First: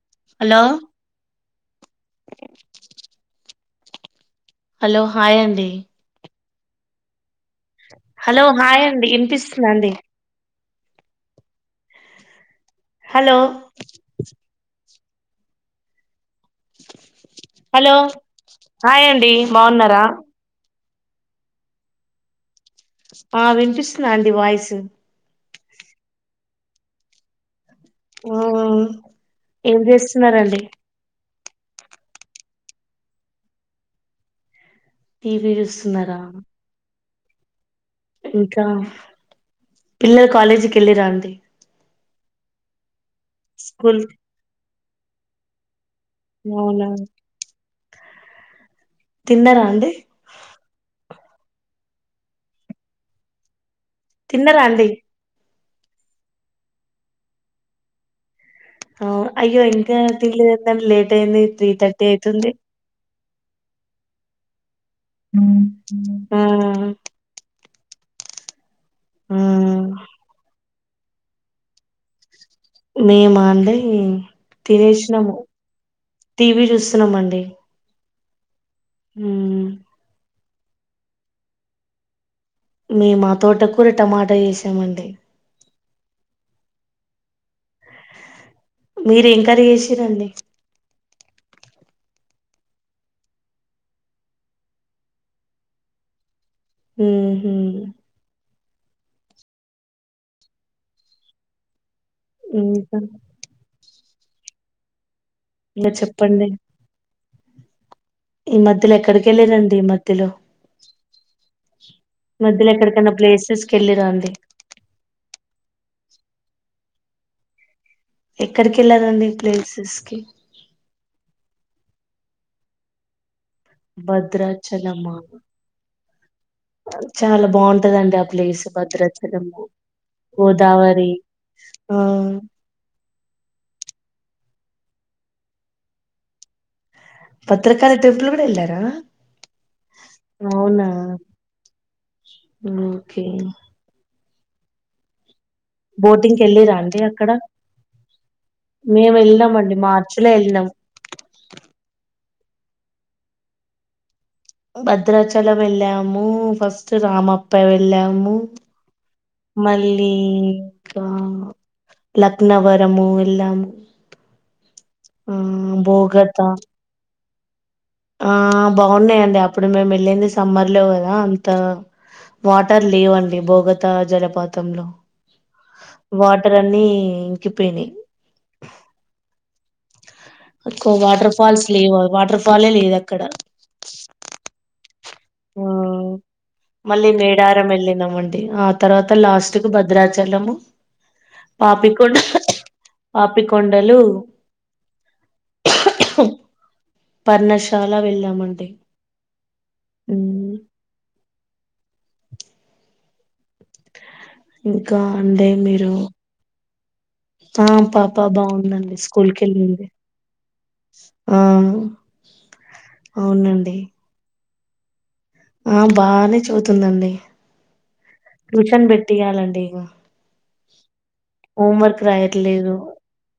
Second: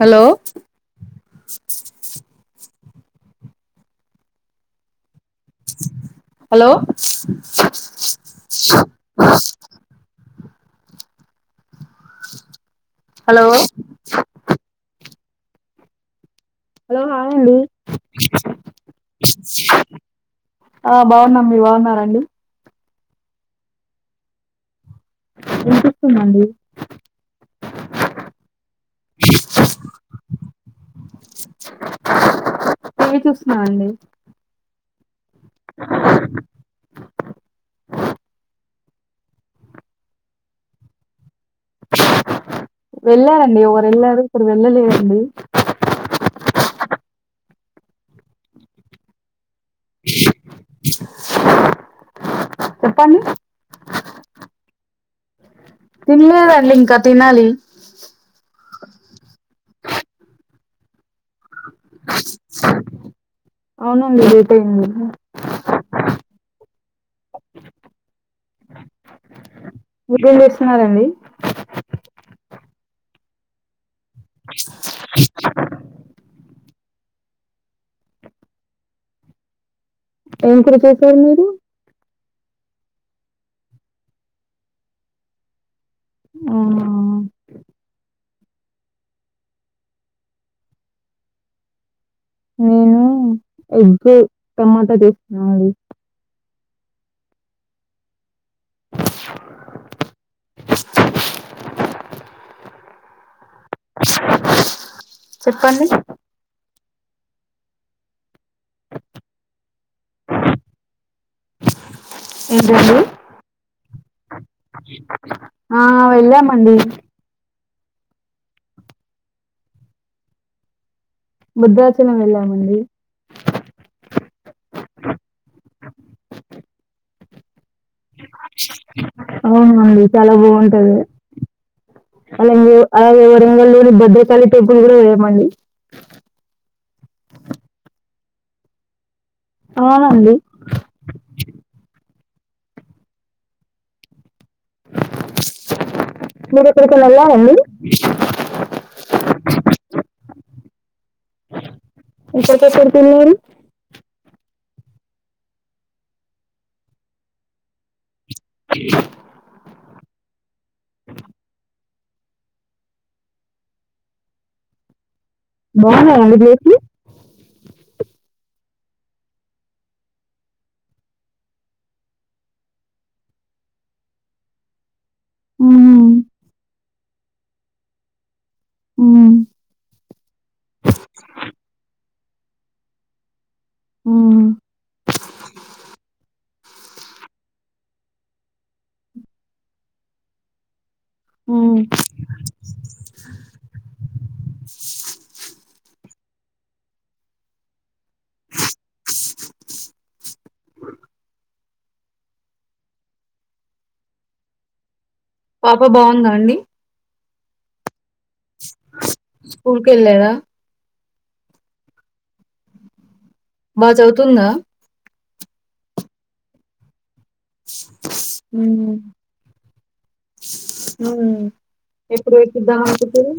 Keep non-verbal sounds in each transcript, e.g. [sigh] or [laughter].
Hello hello hi అండి [inaudible] hello hello hi అండి విన్పిస్తుందా అండి? [inaudible] హలో హలో హాయ్ అండి హలో హాయ్ అండి బాగున్నారా ఆ బాగున్నాం మీరు బాగున్నారండి? ఆ విన్పిస్తుందా అండి వాయిసు? విన్పిస్తుందండి ఆ ఏం చేస్తున్నరండి? టివి చూస్తున్నా అండి టీవీ చూస్తున్నరా? ఇంకా పిల్లలు కాలేజీ కెల్లిరండి? వెల్లారండి ఒవరు స్కూల్ వెల్లారు ఇప్పుడు వెల్లలేరండి. అవునా తిన్నరా అండి? చెప్పండి తిన్నర అండి? తినలేదండి ఇంక తినాలి. ఆ అయ్యో ఇంక తినలేదెందండి లేట్ అయింది త్రీ థర్టీ అయితుంది. అవునండి లేట్ అయింది ఉమ్ ఉమ్ ఆ ఆ మీరెం చేస్తున్నారండి? మేమా అండి తినేసినము, టీవీ చూస్తున్నామండి ఉమ్ ఏం కూర చేశారు మీరు? మేమా తోటకూర టమాటా చేసామండి. ఆ మీరెం కర్రీ చేసిరండి? నేను ఎగ్ టమాటా చేసుకున్నామండి ఉహు ఇంకా బ్లాంక్ ఇంగ చెప్పండి ఈ మధ్యలో ఎక్కడికెళ్లిరండి, ఈ మధ్యలో? మధ్యలో ఏంటండి ఎక్కడికన్నా ప్లేసెస్ కెళ్ళిర్రా అండి? ఆ వెళ్ళామండి. ఎక్కడికి ఎళ్ళారండి ప్లేసెస్ కి? భద్రాచలం వెళ్ళామండి. భద్రాచలమా? చాలా బాగుంటదండి ఆ ప్లేస్ భద్రాచలము అవునండి చాలా బాగుంటది గోదావరి ఆ అలాగే అలాగే వరంగల్లోని భద్రకాళి టెంపుల్ గుడ పోయామండి. భద్రకాళి టెంపుల్ గుడ ఎళ్లారా? ఆ అండి అవునా ఉమ్ కే బోటింగ్కి మీరు ఎళ్లిర్రా ఎక్కడికి అండి అక్కడ? వెళ్ళాలండి మేము వెళ్ళినాము అండి మార్చ్ లో ఎళ్ళినం ఎక్కడికెక్కడికి ఏళ్లారూ? భద్రాచలం ఎళ్ళాము, ఫస్ట్ రామప్ప వెళ్ళాము మళ్ళీ ఇంకా లక్నవరము ఎల్లాము. ఆ భోగత బాగున్నాయండి ప్లేస్లు ఆ బాగున్నయండి అప్పుడు మేము ఎళ్ళింది సమ్మర్ లో కదా అంత వాటర్ లేవండి భోగత జలపాతంలో వాటర్ అన్ని ఇంకిపోయినయ్ ఊ ఎక్కువ వాటర్ ఫాల్స్ లేవు వాటర్ ఫాల్ ఏ లేదు అక్కడ ఊ ఊ మళ్ళీ మేడారం వెళ్ళినాం అండి ఆ తర్వాత లాస్ట్ కు భద్రాచలము పాపికొం పాపికొండలు పర్ణశాల వెళ్ళామండి ఊ ఇంకా అంటే మీరు ఉందా అండి ఆ పాప బావుందండి స్కూల్ కెళ్ళింది స్కూల్కి వెళ్ళారా ఆ అవునం బా చదువుతుందా ఆ బానే చదువుతుందండి స స్ ట్యూషన్ పెట్టియ్యాలండి ఇం ఓం వర్క్ ఎప్పుడు రాయట్లేదు ఎక్కిద్దాం అనుకుంటారు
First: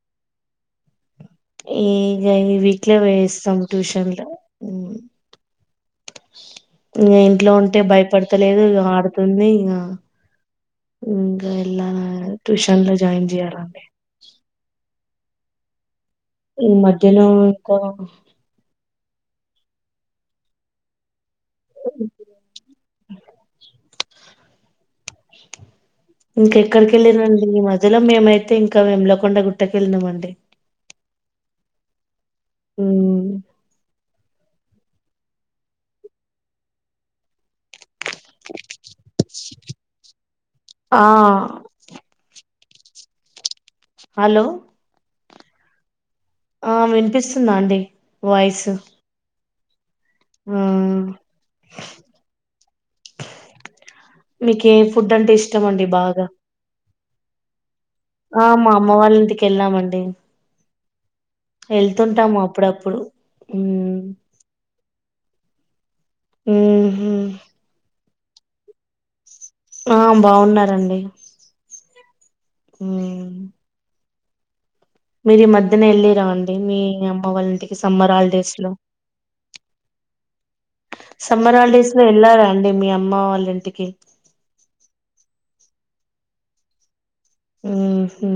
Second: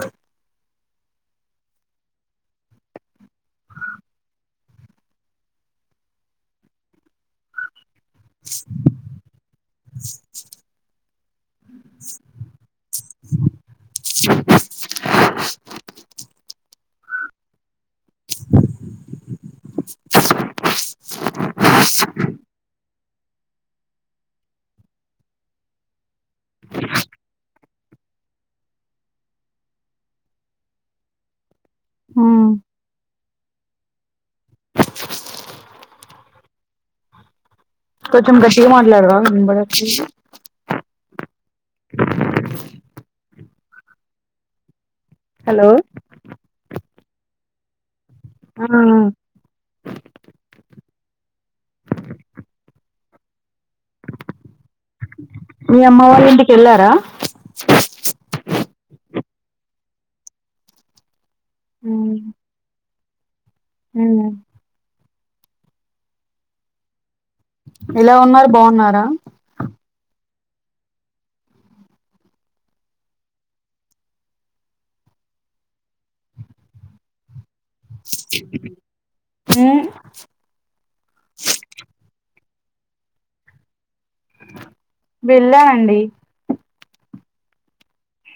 ఈగ ఈ వీక్ లో వేస్తాం ట్యూషన్లో ఊ ఇగ ఇంట్లో ఉంటే భయపడుతలేదు ఇగ ఆడుతుంది ఇం ఇంగా ఎల్లాల ట్యూషన్ లో జాయిన్ జెయ్యాలండి ఈ మధ్యలో ఎక్కువ [inaudible] ఇంక ఎక్కడికెళ్ళినం [inaudible] ఈ మధ్యలో మేమైతే ఇంకా వేములకొండ గుట్టకెళ్ళినం అండి ఆ ఊ కొంచెం గట్టిగా మాట్లాడవా వినపడట్లేదు ఆ హలో హలో ఆ విన్పిస్తుందా ఆండి వాయిస్ ఉమ్ మీకు ఏ ఫుడ్ అంటే ఇష్ మీ అమ్మ వాళ్ళ ఇంటికి ఎళ్ళారా ఆ మా అమ్మ వాళ్ళ ఇంటికి ఎళ్ళామండి ఎళ్తుంటాం అప్పుడప్పుడు ఊ హ్మ్ ఊహూ ఎలా ఉన్నారు బావున్నారా ఆ బావున్నారండి మీరు ఈ మధ్యన ఎళ్ళిర్రా అండి మీ అమ్మ వాళ్ళింటి ఈ సమ్మర్ హాలిడేస్ లో సమ్మర్ హాలిడేస్ లో ఎళ్లారా అండి మీ అమ్మ వాళ్ళింటికి వెళ్ళామండి ఊహూ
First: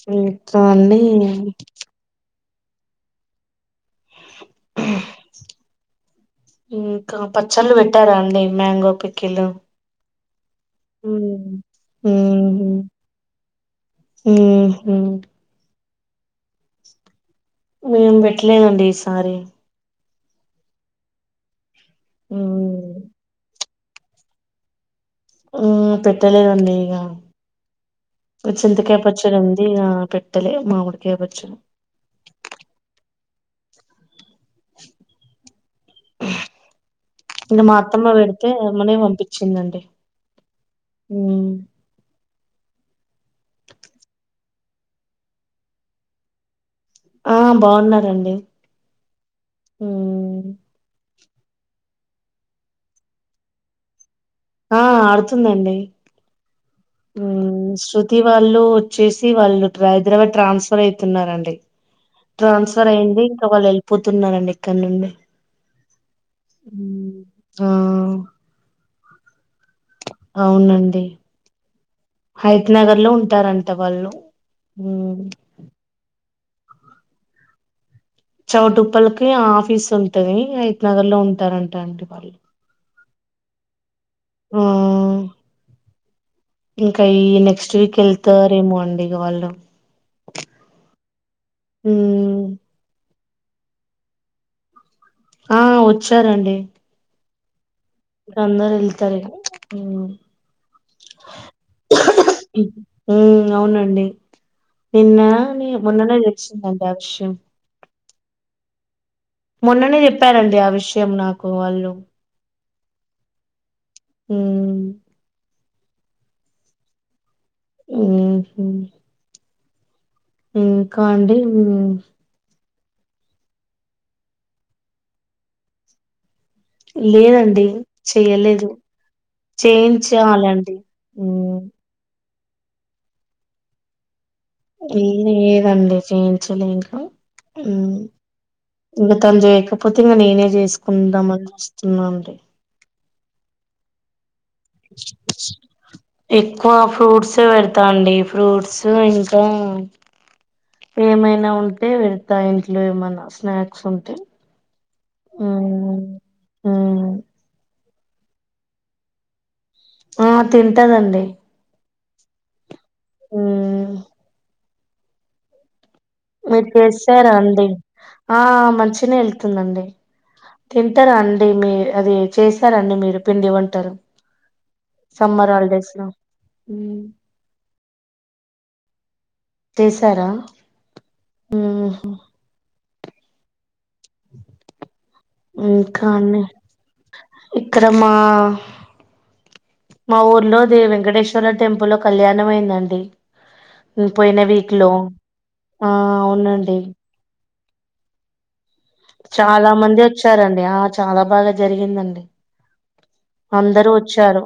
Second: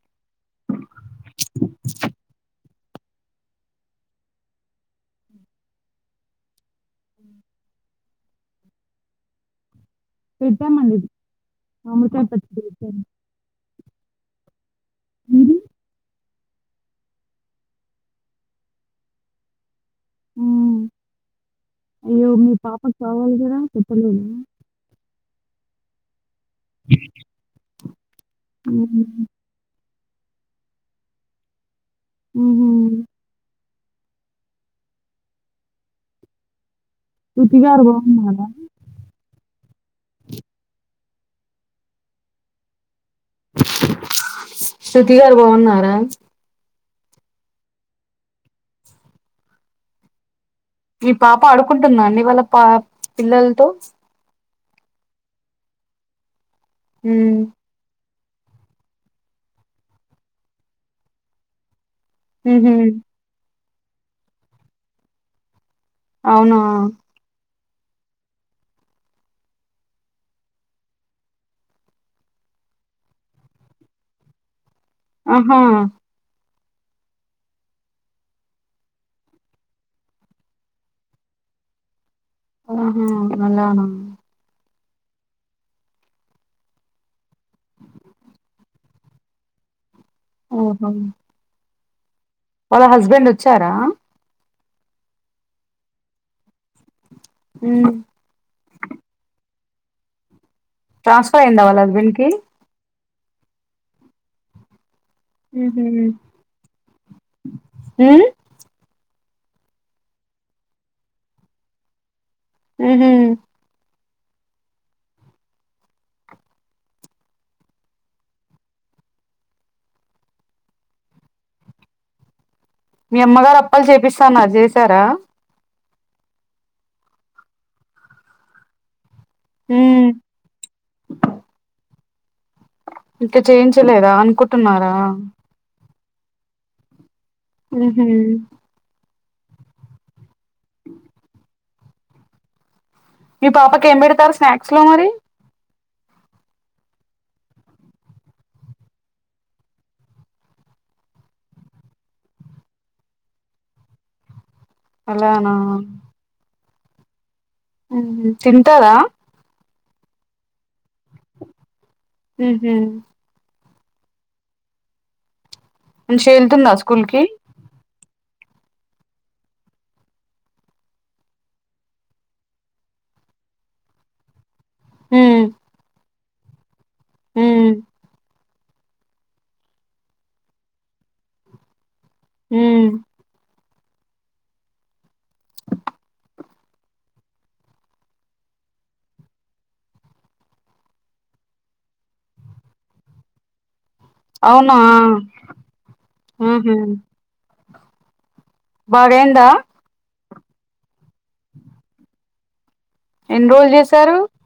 చూత్తాంది హా ఇంకా పచ్చళ్ళు పెట్టారా అండి? మ్యాంగో పికిీలు. పెట్టామండి. మామిడి కాయ పికిల్. మ్ హ్మ్ హు మ్ మేం పెట్టల్లేదండీ ఈసారి. అయ్యో మీ పాపకు హ్మ్. కావాలి కదా? పెట్టలేదు. ఆ పెట్టలేదండి ఇక చింతకాయ హ్మ్. పచ్చడి ఉంది ఇక పెట్ట పెట్టలే మామిడికాయ పచ్చడి. మ్ హ్ హూ శృతి ఇగ మా గారు అత్తమ్మ బావున్నారా? పెడితే. అమ్మనే పంపించిందండి. మ్ శృతి గారు బాగున్నారా? ఆ బాగున్నారండి. మీ పాప ఆడుకుంటుందా అండి ఇవాళ పా పిల్లలతో ఆ ఆడుతుందండి హ్మ్. ష్ అంటే వాళ్ళు వచ్చేసి వాళ్ళు హైదరాబాద్ ట్రాన్స్ఫర్ అవుతున్నారండి. హుహు. ట్రాన్స్ఫర్ అయ్యింది. ఇంక వాళ్ళు వెళ్ళిపోతున్నారండి ఇక్కడ నుండి అవునా మ్ అవునండి హయత్ నగర్ లో ఉంటారంట వాళ్ళు. మ్మ్ ఆహా! చౌటుప్పలకి ఆఫీస్ ఉంటందని. హయాత్ నగర్ లో ఉంటారంట అండి వాళ్ళు. ఆహా! ఆలనా మ్ ఇంక ఈ నెక్స్ట్ వీక్ వెళ్తారేమో అండి ఇగ వాళ్ళు. ఓహో మ్ వాళ్ళ హస్బెండ్ వచ్చారా? ఆ వచ్చారండి. మ్ అందరూ వెళ్తారు ఇక ట్రాన్స్ఫర్ అయ్యిందా వాళ్ల హస్బెండ్ కి. అవునండి నిన్న హుహు. మొన్ననే తెలిసిందట ఆ విషయం. మ్ మొన్ననే చెప్పారండి ఆ విషయం నాకు వాళ్ళు. మ్ హూ మ్ ఊహు ఇంకాండీ మీ అమ్మగారు అప్పలు చేపిస్తా అన్నారు. చేశారా? లేదండి చెయలేదు. హ్మ్. చేయించాలండి. ఇంకా చేయించలేదా? అనుకుట్ ఏం లేదండి చేయించలేదు. మ్ ఉహు ఇంగ తను చేయకపోతే ఇంక నేనే చేసుకుందాం అని చూస్తున్నానండి. మీ పాపకి ఏం పెడతారు స్నాక్స్ లో మరి ఎక్కువ ఫ్రూట్సే పెడతా అండి ఫ్రూట్స్ ఇంకా ఏమైనా ఉంటే పెడతా ఇంట్లో ఏమైనా స్నాక్స్ ఉంటే అలానా హ్మ్ హ్మ్ తింటారా ఆ తింటాదండి ఊహూ హ్మ్ మంచిగా మీరు వెళ్తుందా స్కూల్ కి చేసారా అండి ఆ మంచినే వెళ్తుందండి తింటారా అండి మీ అది చేశారా అండి మీరు పిండివంటలు సమ్మర్ హాలిడేస్ లో హ్మ్ తీశారా ఊహూ హ్మ్ ఇంకా ఇక్కడ మా మా ఊర్లో దేవి వెంకటేశ్వర టెంపుల్ లో కళ్యాణం అయిందండి పోయిన వీక్ అవునా లో ఆ ఉహు అవునండి బాగయిందా చాలా మంది వచ్చారండి ఆ చాలా బాగా జరిగిందండి ఎన్ని రోజులు అందరు చేశారు వచ్చారు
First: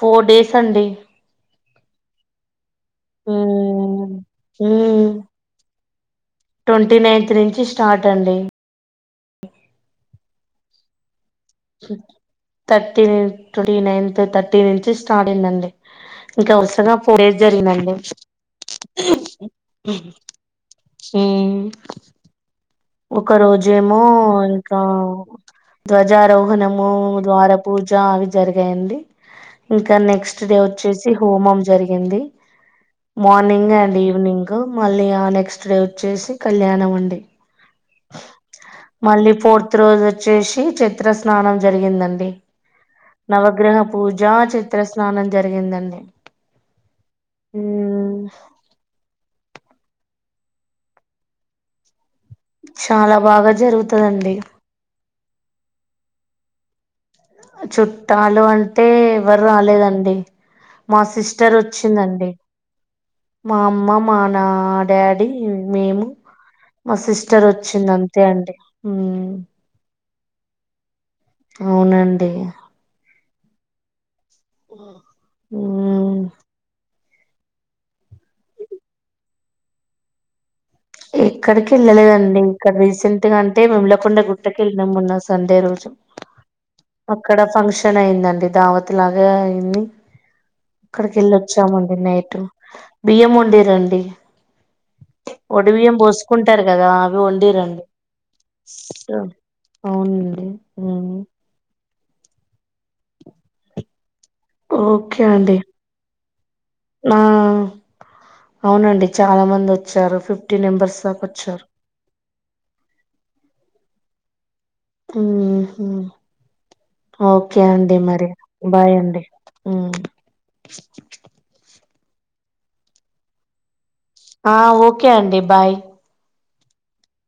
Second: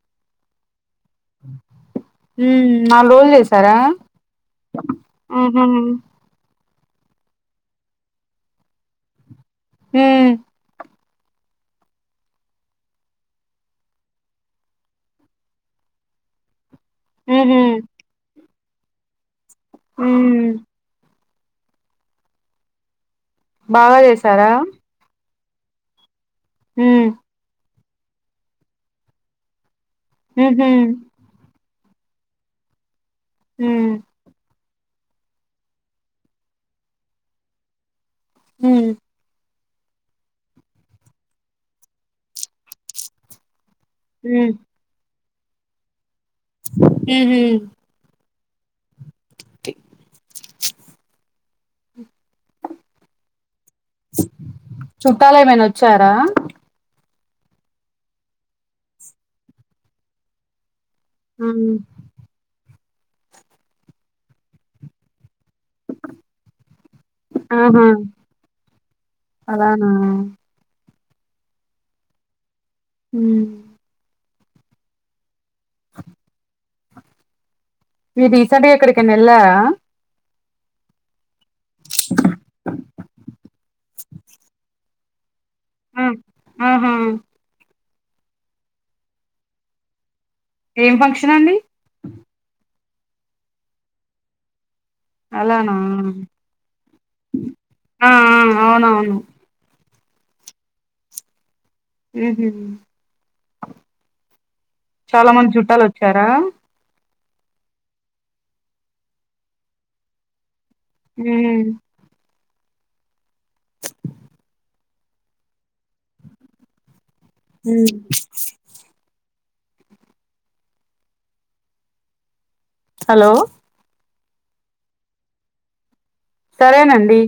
ఫోర్ డేస్ అండి హ్మ్ ఆళ్ళు లోన్ చేసారా మ్మ్ మ్మ్ ఆహా ట్వంటీ నైన్త్ నుంచి స్టార్ట్ అండి హ్మ్ థర్టీన్ ట్వంటీ నైన్త్ థర్టీ నుంచి స్టార్ట్ అయిందండి ఇంక వరసగా పోయేది ఉహు జరిగినండి ఉమ్ చే ఒక బాగా రోజేమో చేసారా ఇంకా ధ్వజారోహణము ఉమ్ ద్వార పూజ అవి జరిగాయండి ఇంకా నెక్స్ట్ డే ఉహు వచ్చేసి హోమం జరిగింది మార్నింగ్ ఉమ్ అండ్ ఈవినింగ్ మళ్ళీ ఆ నెక్స్ట్ డే వచ్చేసి కళ్యాణం అండి ఉమ్ మళ్ళీ ఫోర్త్ రోజు వచ్చేసి చిత్ర స్నానం జరిగిందండి నవగ్రహ పూజ ఉమ్ చిత్రస్నానం జరిగిందండి ఊహూ ఉమ్ తె చాలా బాగా జరుగుతుందండి చుట్టాలు ఏమైనా వచ్చారా చుట్టాలు అంటే ఎవ్వరు రాలేదండి మా సిస్టర్ ఉమ్ వచ్చిందండి మా అమ్మ మా నా డాడ్ డి మేము మా సిస్టర్ ఆహా వచ్చింది అంతే అండి హ్మ్ అలానా అవునండి హ్మ్ ఓ మీరు రీసెంట్గా ఎక్కడికయినా వెళ్ళారా ఎక్కడికి వెళ్ళలేదండి ఇంకా రీసెంట్ గా అంటే వేముళకొండ గుట్టకి వెళ్ళినాము మొన్న సండే రోజు ఆ ఆహ ఇక్కడ ఫంక్షన్ అయిందండి దావత్ లాగా అయింది ఏం అక్కడికి ఫంక్షన్ అండి వెళ్ళోచ్చామండి నైట్ బియ్యం వండిరు రండి ఒడి అలానా బియ్యం పోసుకుంటారు కదా అవి వండి రండి ఆ ఆ అవునవును అవునండి ఉం హు హామ్ ఓకే అండి వచ్చారా ఆ అవునండి చాలా మంది వచ్చారు ఫిఫ్టీ నంబర్స్ ఉమ్ హు హామ్ ఓకే అండి మరి బాయ్ అండి ఉం హలో ఆ ఓకే అండి బాయ్ సరేనండి